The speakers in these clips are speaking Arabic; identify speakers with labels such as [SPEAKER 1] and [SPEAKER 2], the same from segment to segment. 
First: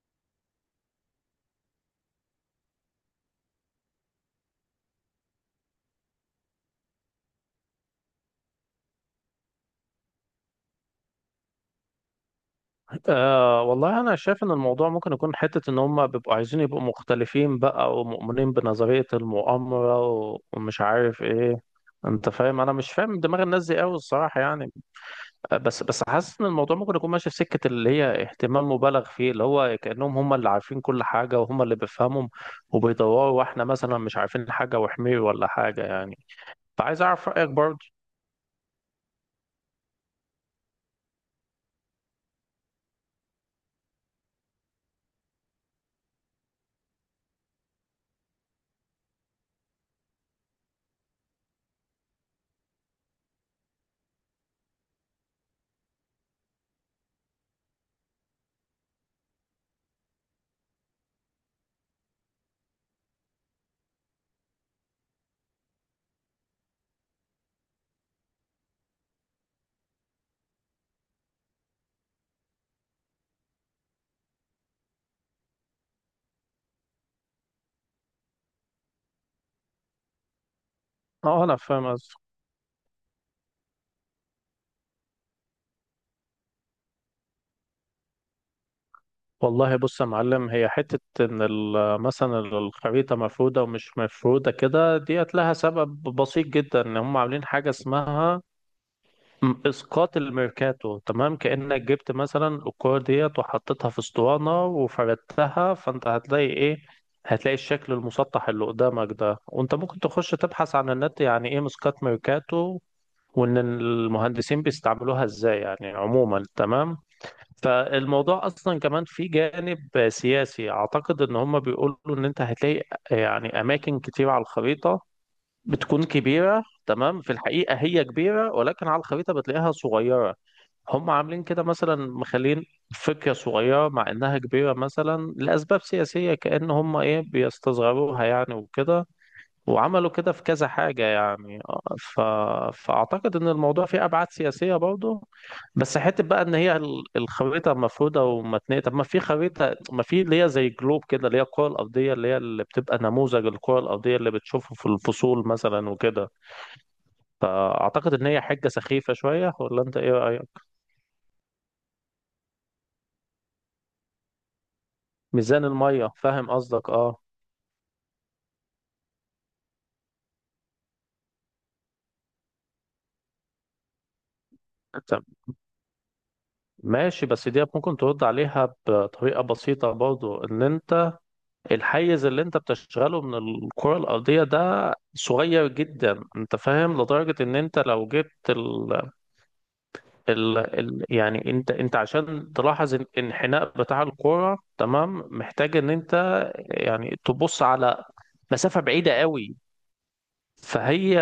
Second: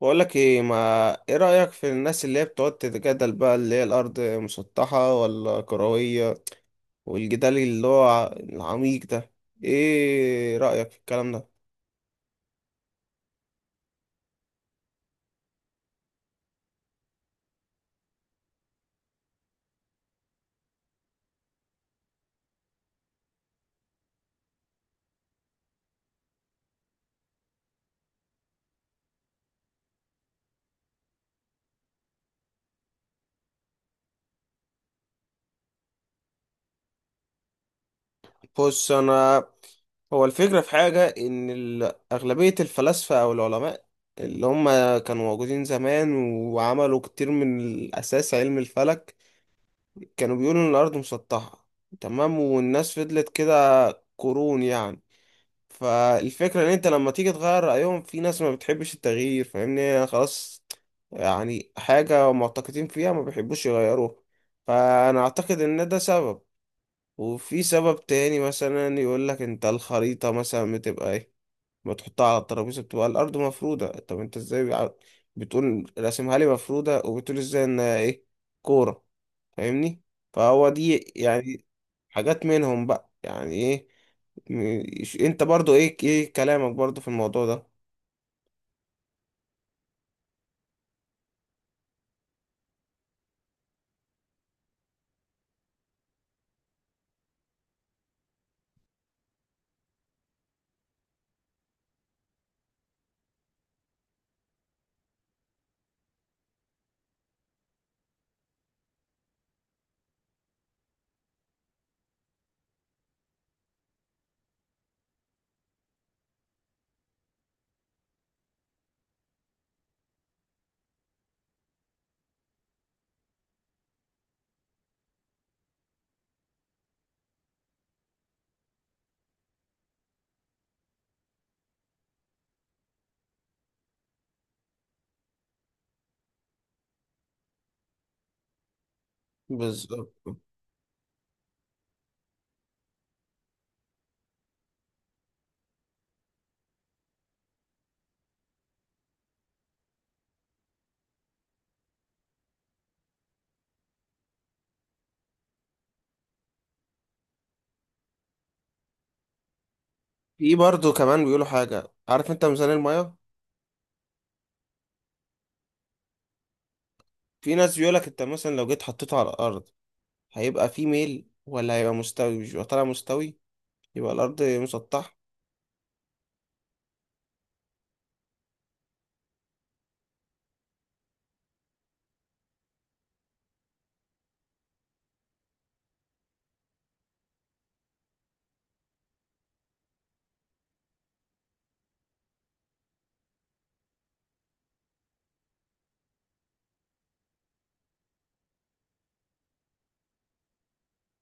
[SPEAKER 1] بقول لك ايه ما، ايه رأيك في الناس اللي هي بتقعد تتجادل بقى اللي هي الارض مسطحة ولا كروية؟ والجدال اللي هو العميق ده، ايه رأيك في الكلام ده؟
[SPEAKER 2] أه والله أنا شايف إن الموضوع ممكن يكون حتة إن هم بيبقوا عايزين يبقوا مختلفين بقى، ومؤمنين بنظرية المؤامرة ومش عارف إيه. أنت فاهم، أنا مش فاهم دماغ الناس دي أوي الصراحة يعني. بس حاسس إن الموضوع ممكن يكون ماشي في سكة اللي هي اهتمام مبالغ فيه، اللي هو كأنهم هم اللي عارفين كل حاجة وهم اللي بيفهمهم وبيدوروا، وإحنا مثلا مش عارفين حاجة وحمير ولا حاجة يعني. فعايز أعرف رأيك برضه.
[SPEAKER 1] بص انا، هو الفكرة في حاجة ان اغلبية الفلاسفة او العلماء اللي هم كانوا موجودين زمان وعملوا كتير من الاساس علم الفلك، كانوا بيقولوا ان الارض مسطحة. تمام، والناس فضلت كده قرون يعني. فالفكرة ان انت لما تيجي تغير رأيهم في ناس ما بتحبش التغيير، فاهمني يعني؟ خلاص، يعني حاجة معتقدين فيها ما بيحبوش يغيروها. فانا اعتقد ان ده سبب. وفي سبب تاني مثلا يقول لك انت الخريطة مثلا بتبقى ايه، ما تحطها على الترابيزة بتبقى الارض مفرودة، طب انت ازاي بتقول راسمها لي مفرودة وبتقول ازاي ان ايه، كورة؟ فاهمني؟ فهو دي
[SPEAKER 2] أه أنا
[SPEAKER 1] يعني
[SPEAKER 2] فاهم.
[SPEAKER 1] حاجات منهم بقى، يعني ايه. انت برضو ايه، ايه كلامك برضو في الموضوع ده؟
[SPEAKER 2] والله بص يا معلم، هي حتة إن مثلا الخريطة مفرودة ومش مفرودة كده ديت لها سبب بسيط جدا. إن هم عاملين حاجة اسمها إسقاط الميركاتو، تمام؟ كأنك جبت مثلا الكورة ديت وحطيتها في اسطوانة وفردتها، فأنت هتلاقي إيه؟ هتلاقي الشكل المسطح اللي قدامك ده. وأنت ممكن تخش تبحث عن النت يعني إيه إسقاط ميركاتو، وإن المهندسين بيستعملوها إزاي يعني، عموما تمام. فالموضوع اصلا كمان في جانب سياسي، اعتقد ان هم بيقولوا ان انت هتلاقي يعني اماكن كتير على الخريطه بتكون كبيره، تمام؟ في الحقيقه هي كبيره، ولكن على الخريطه بتلاقيها صغيره. هم عاملين كده مثلا، مخلين فكره صغيره مع انها كبيره، مثلا لاسباب سياسيه، كأن هم ايه بيستصغروها يعني وكده. وعملوا كده
[SPEAKER 1] بالظبط.
[SPEAKER 2] في كذا حاجه يعني. فاعتقد ان الموضوع فيه ابعاد سياسيه برضه. بس حته بقى ان هي الخريطه مفروده ومتنيه، طب ما في خريطه، ما في اللي هي زي جلوب كده اللي هي الكره الارضيه، اللي هي اللي بتبقى نموذج الكره الارضيه اللي بتشوفه في الفصول مثلا وكده. فاعتقد ان هي حاجه سخيفه شويه، ولا انت ايه رايك؟
[SPEAKER 1] في برضو كمان بيقولوا حاجة، عارف انت ميزان المية؟
[SPEAKER 2] ميزان الميه فاهم قصدك اه.
[SPEAKER 1] في ناس بيقولك انت مثلا لو جيت حطيته على الارض هيبقى في ميل ولا هيبقى مستوي؟ مش يبقى طالع مستوي، يبقى الارض مسطحة.
[SPEAKER 2] طب ماشي، بس دي ممكن ترد عليها بطريقه بسيطه برضو، ان انت الحيز اللي انت بتشغله من الكره الارضيه ده صغير جدا. انت فاهم، لدرجه ان انت لو جبت يعني انت عشان تلاحظ الانحناء بتاع الكرة، تمام، محتاج ان انت يعني تبص على مسافة بعيدة قوي. فهي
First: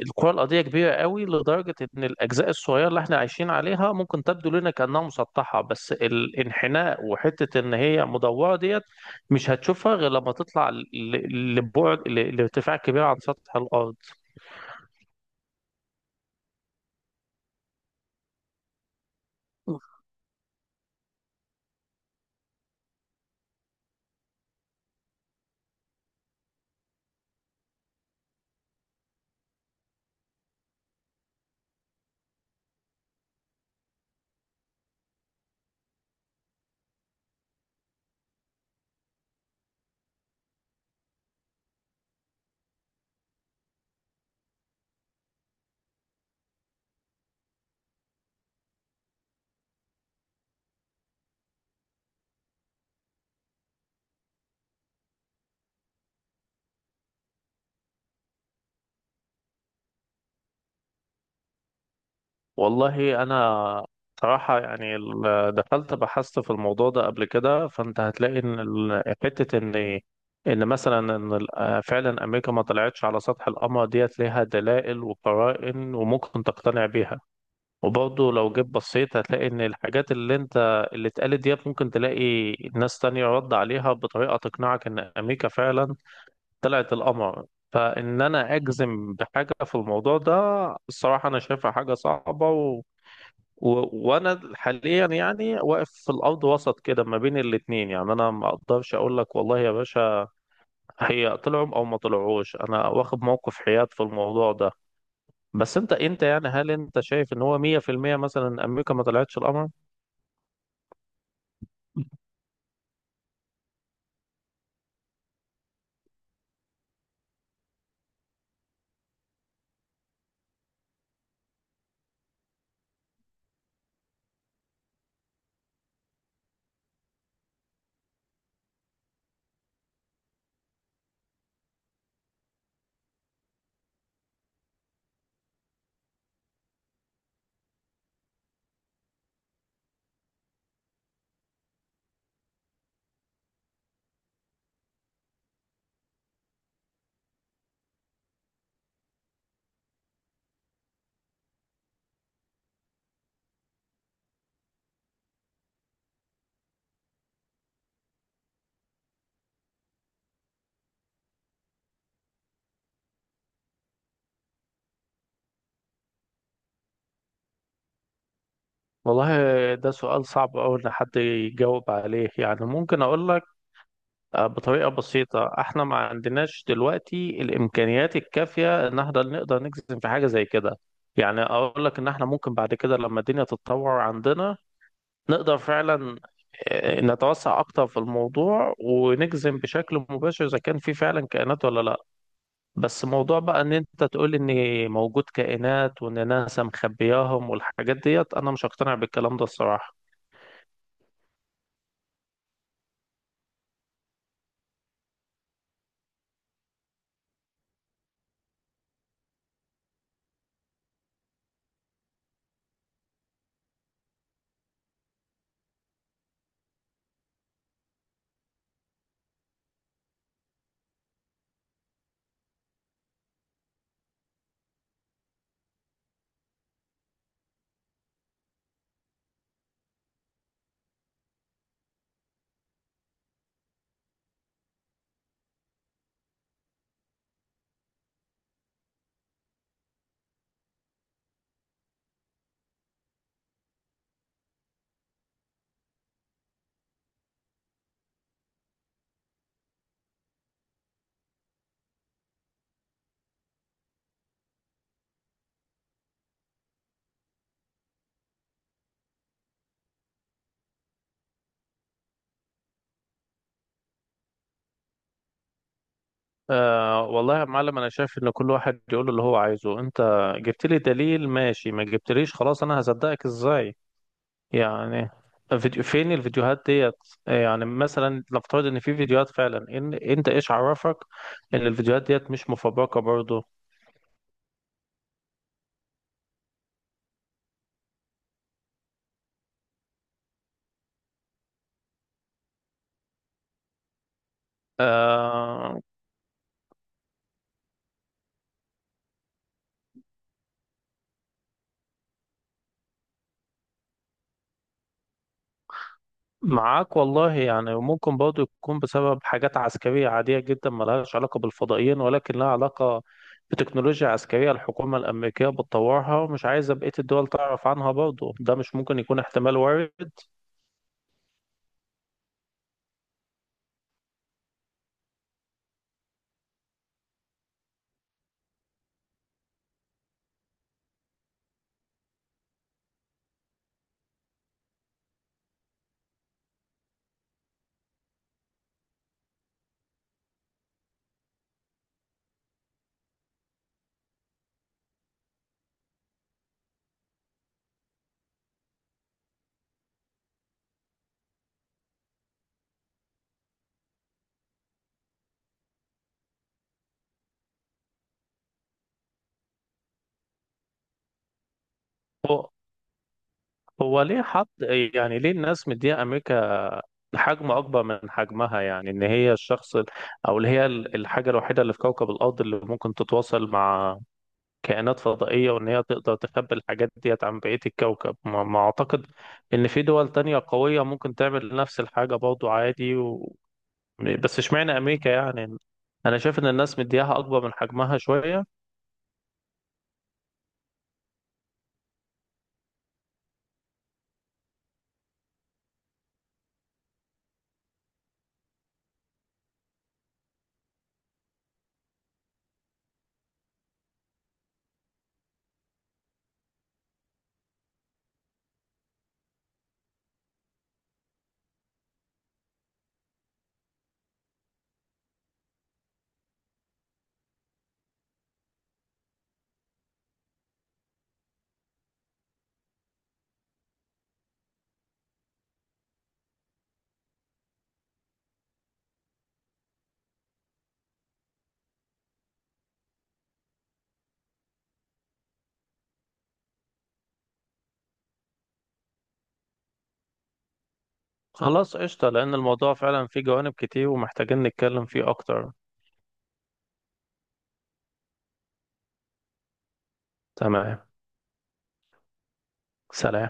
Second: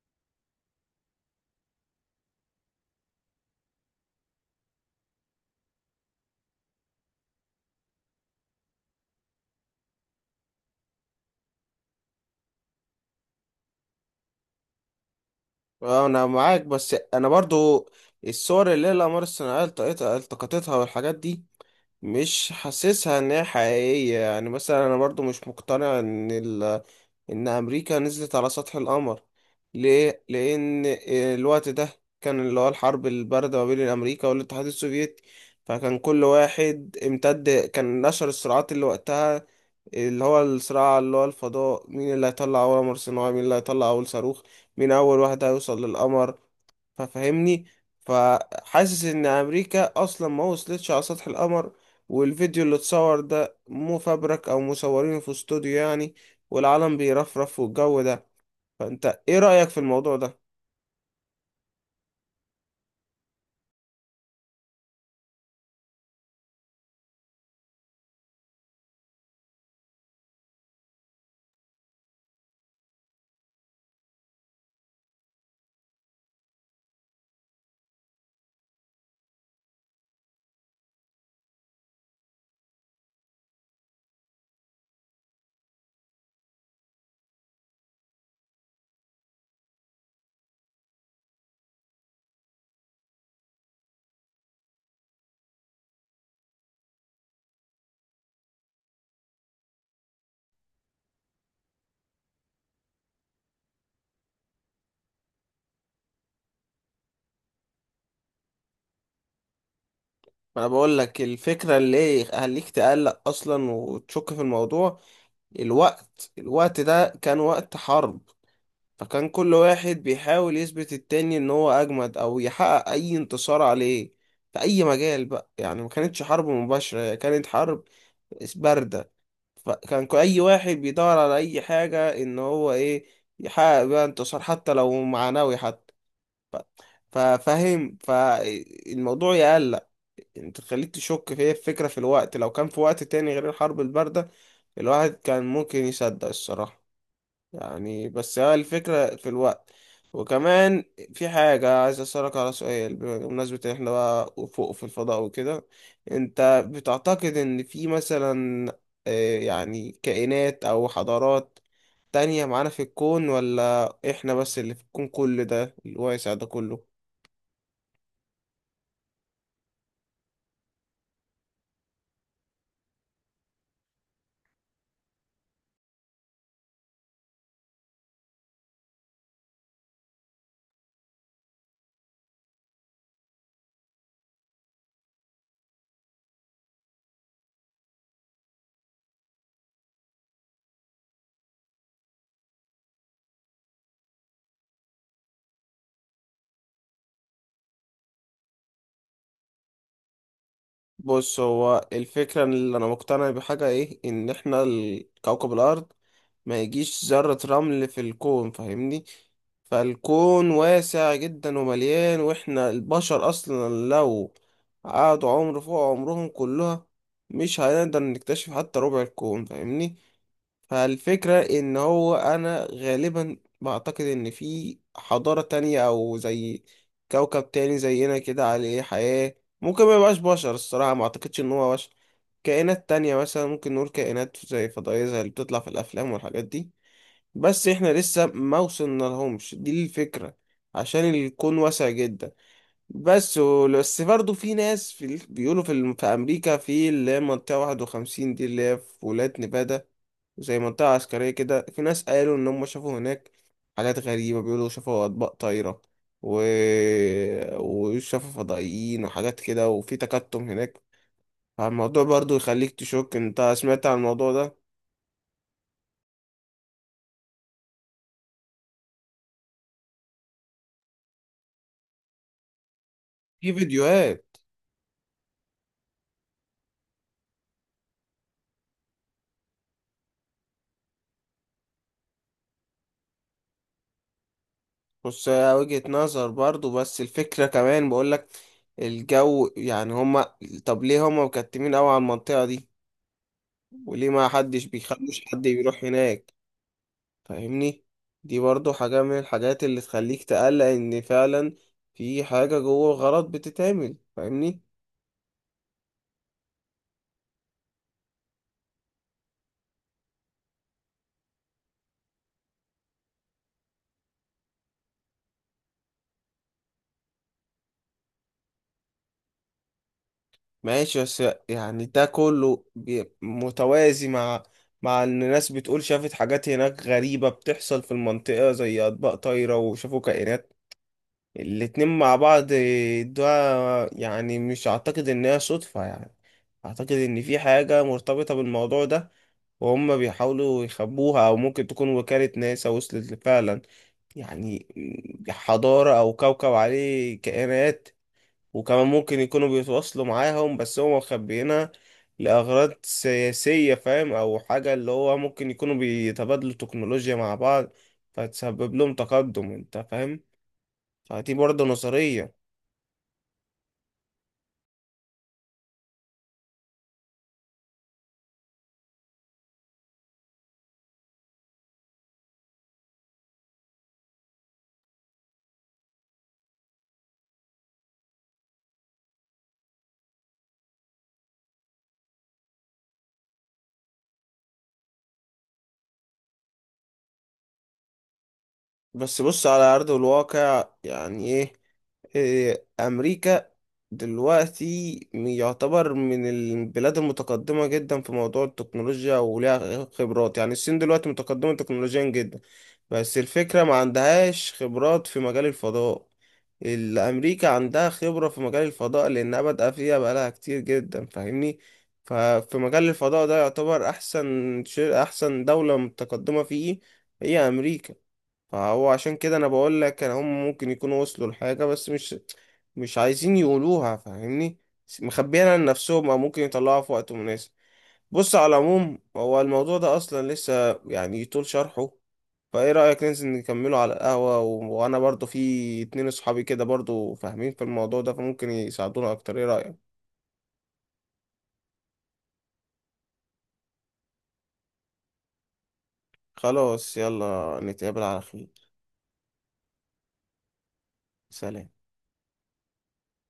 [SPEAKER 2] الكرة الأرضية كبيرة قوي لدرجة إن الأجزاء الصغيرة اللي إحنا عايشين عليها ممكن تبدو لنا كأنها مسطحة، بس الانحناء وحتة إن هي مدورة ديت مش هتشوفها غير لما تطلع لبعد لارتفاع كبير عن سطح الأرض.
[SPEAKER 1] اه انا معاك، بس انا برضو الصور اللي هي الاقمار الصناعية التقطتها والحاجات دي مش حاسسها ان هي حقيقية، يعني مثلا انا برضو مش مقتنع ان ان امريكا نزلت على سطح القمر. ليه؟ لان الوقت ده كان اللي هو الحرب الباردة ما بين امريكا والاتحاد السوفيتي، فكان كل واحد امتد كان نشر الصراعات اللي وقتها اللي هو الصراع اللي هو الفضاء، مين اللي هيطلع اول قمر صناعي، مين اللي هيطلع اول صاروخ، مين اول واحد هيوصل للقمر. ففهمني، فحاسس ان امريكا اصلا ما وصلتش على سطح القمر، والفيديو اللي اتصور ده مفبرك او مصورينه في استوديو يعني، والعالم بيرفرف والجو ده. فانت ايه رأيك في الموضوع ده؟
[SPEAKER 2] والله انا صراحة يعني دخلت بحثت في الموضوع ده قبل كده، فانت هتلاقي ان حتة ان مثلا ان ال- آه، فعلا امريكا ما طلعتش على سطح القمر ديت، ليها دلائل وقرائن وممكن تقتنع بيها. وبرضه لو جيت بصيت هتلاقي ان الحاجات اللي انت اللي اتقالت ديت ممكن تلاقي ناس تانية رد عليها بطريقة تقنعك ان امريكا فعلا طلعت القمر. فان انا اجزم بحاجة في الموضوع ده، الصراحة انا شايفها حاجة صعبة. و... وانا حاليا يعني واقف في الارض وسط كده ما بين الاتنين، يعني انا ما اقدرش اقول لك والله يا باشا هي طلعوا او ما طلعوش. انا واخد موقف حياد في الموضوع ده. بس انت يعني هل انت شايف ان هو 100% مثلا امريكا ما طلعتش القمر؟
[SPEAKER 1] ما انا بقول لك الفكرة اللي هليك تقلق اصلا وتشك في الموضوع، الوقت ده كان وقت حرب، فكان كل واحد بيحاول يثبت التاني ان هو اجمد او يحقق اي انتصار عليه في اي مجال بقى يعني. ما كانتش حرب مباشرة، هي كانت حرب بارده. فكان اي واحد بيدور على اي حاجه ان هو ايه، يحقق بيها انتصار حتى لو معنوي حتى. ف- ففاهم، فالموضوع يقلق انت، تخليك تشك في هي الفكره في الوقت. لو كان في وقت تاني غير الحرب البارده الواحد كان ممكن يصدق الصراحه يعني، بس هي الفكرة في الوقت. وكمان في حاجة عايز أسألك على سؤال، بمناسبة إن إحنا بقى فوق في الفضاء وكده، أنت بتعتقد إن في مثلا يعني كائنات أو حضارات تانية معانا في الكون، ولا إحنا بس اللي في الكون كل ده الواسع ده كله؟
[SPEAKER 2] والله ده سؤال صعب أوي إن حد يجاوب عليه، يعني ممكن أقول بطريقة بسيطة احنا ما عندناش دلوقتي الإمكانيات الكافية إن احنا نقدر نجزم في حاجة زي كده. يعني أقول لك إن احنا ممكن بعد كده لما الدنيا تتطور عندنا نقدر فعلا نتوسع أكتر في الموضوع ونجزم بشكل مباشر إذا كان في فعلا كائنات ولا لأ. بس موضوع بقى إن أنت تقول إن موجود كائنات وإن ناسا مخبياهم والحاجات ديت، أنا مش هقتنع بالكلام ده الصراحة.
[SPEAKER 1] بص، هو الفكرة إن اللي أنا مقتنع بحاجة إيه، إن إحنا كوكب الأرض ما يجيش ذرة رمل في الكون، فاهمني؟ فالكون واسع جدا ومليان، وإحنا البشر أصلا لو قعدوا عمر فوق عمرهم كلها مش هنقدر نكتشف حتى ربع الكون، فاهمني؟ فالفكرة ان هو انا غالبا بعتقد ان في حضارة تانية او زي كوكب تاني زينا كده عليه حياة. ممكن ما يبقاش بشر، الصراحة ما اعتقدش ان هو بشر، كائنات تانية مثلا، ممكن نقول كائنات زي فضائية زي اللي بتطلع في الافلام والحاجات دي. بس احنا لسه ما وصلنا لهمش، دي الفكرة، عشان الكون واسع جدا. بس بس برضه في ناس بيقولوا في امريكا في اللي هي منطقه 51 دي، اللي هي في ولايه نيفادا، زي منطقه عسكريه كده، في ناس قالوا ان هم شافوا هناك حاجات غريبه، بيقولوا شافوا اطباق طايره و... وشافوا فضائيين وحاجات كده، وفي تكتم هناك. فالموضوع برضه يخليك تشك، انت سمعت عن الموضوع ده؟
[SPEAKER 2] آه والله يا معلم، انا شايف ان كل واحد يقول اللي هو عايزه. انت جبت لي دليل ماشي، ما جبتليش خلاص انا هصدقك
[SPEAKER 1] في
[SPEAKER 2] ازاي
[SPEAKER 1] فيديوهات.
[SPEAKER 2] يعني؟ فيديو، فين الفيديوهات ديت؟ يعني مثلا نفترض ان في فيديوهات فعلا، ان انت ايش عرفك ان الفيديوهات ديت مش مفبركة برضو؟
[SPEAKER 1] بص هي وجهة نظر برضو، بس الفكرة كمان بقولك الجو يعني هما، طب ليه هما مكتمين قوي على المنطقة دي، وليه ما حدش بيخلوش حد
[SPEAKER 2] آه،
[SPEAKER 1] بيروح هناك؟ فاهمني؟ دي برضو حاجة من الحاجات اللي تخليك تقلق ان فعلا في حاجة جوه غلط بتتعمل، فاهمني؟
[SPEAKER 2] معاك والله يعني. وممكن برضه يكون بسبب حاجات عسكرية عادية جدا ملهاش علاقة بالفضائيين، ولكن لها علاقة بتكنولوجيا عسكرية الحكومة الأمريكية بتطورها ومش عايزة بقية الدول تعرف عنها برضه. ده مش ممكن يكون احتمال وارد؟
[SPEAKER 1] ماشي، بس يعني ده كله متوازي مع، مع ان الناس بتقول شافت حاجات هناك غريبة بتحصل في المنطقة زي اطباق طايرة وشافوا كائنات، الاتنين مع بعض ده، يعني مش اعتقد ان هي صدفة يعني، اعتقد ان في حاجة مرتبطة بالموضوع ده، وهم بيحاولوا يخبوها. او ممكن تكون وكالة ناسا وصلت فعلا يعني حضارة او كوكب عليه كائنات، وكمان ممكن يكونوا بيتواصلوا معاهم بس هم مخبيينها لأغراض سياسية، فاهم؟ او حاجة اللي هو ممكن يكونوا بيتبادلوا تكنولوجيا مع بعض فتسبب لهم تقدم، انت فاهم؟ فدي برضه نظرية.
[SPEAKER 2] هو هو ليه حط يعني ليه الناس مدية أمريكا حجم أكبر من حجمها، يعني إن هي الشخص أو اللي هي الحاجة الوحيدة اللي في كوكب الأرض اللي ممكن تتواصل مع كائنات فضائية، وإن هي تقدر تخبي الحاجات ديت عن بقية الكوكب؟ ما أعتقد إن في دول تانية قوية ممكن تعمل نفس الحاجة برضو عادي. بس اشمعنى أمريكا يعني؟ أنا شايف إن الناس مدياها أكبر من حجمها شوية.
[SPEAKER 1] بس بص على أرض الواقع يعني إيه، أمريكا دلوقتي يعتبر من البلاد المتقدمة جدا في موضوع التكنولوجيا وليها خبرات. يعني الصين دلوقتي متقدمة تكنولوجيا جدا، بس الفكرة ما عندهاش خبرات في مجال الفضاء. الأمريكا عندها خبرة في مجال الفضاء لأنها بادئة فيها بقالها كتير جدا، فاهمني؟ ففي مجال الفضاء ده يعتبر أحسن شيء، أحسن دولة متقدمة فيه هي أمريكا. فهو عشان كده انا بقول لك ان هم ممكن يكونوا وصلوا لحاجة بس مش عايزين يقولوها، فاهمني؟ مخبيينها لنفسهم، او ممكن يطلعوها في وقت مناسب. بص على العموم هو الموضوع ده اصلا لسه يعني يطول شرحه، فايه رأيك ننزل نكمله على القهوة، وانا برضو في اتنين اصحابي كده برضو فاهمين في الموضوع ده فممكن يساعدونا اكتر، ايه رأيك؟
[SPEAKER 2] خلاص قشطة، لأن الموضوع فعلا فيه جوانب كتير ومحتاجين نتكلم فيه أكتر.
[SPEAKER 1] خلاص، يلا نتقابل على خير.
[SPEAKER 2] تمام.
[SPEAKER 1] سلام.
[SPEAKER 2] سلام.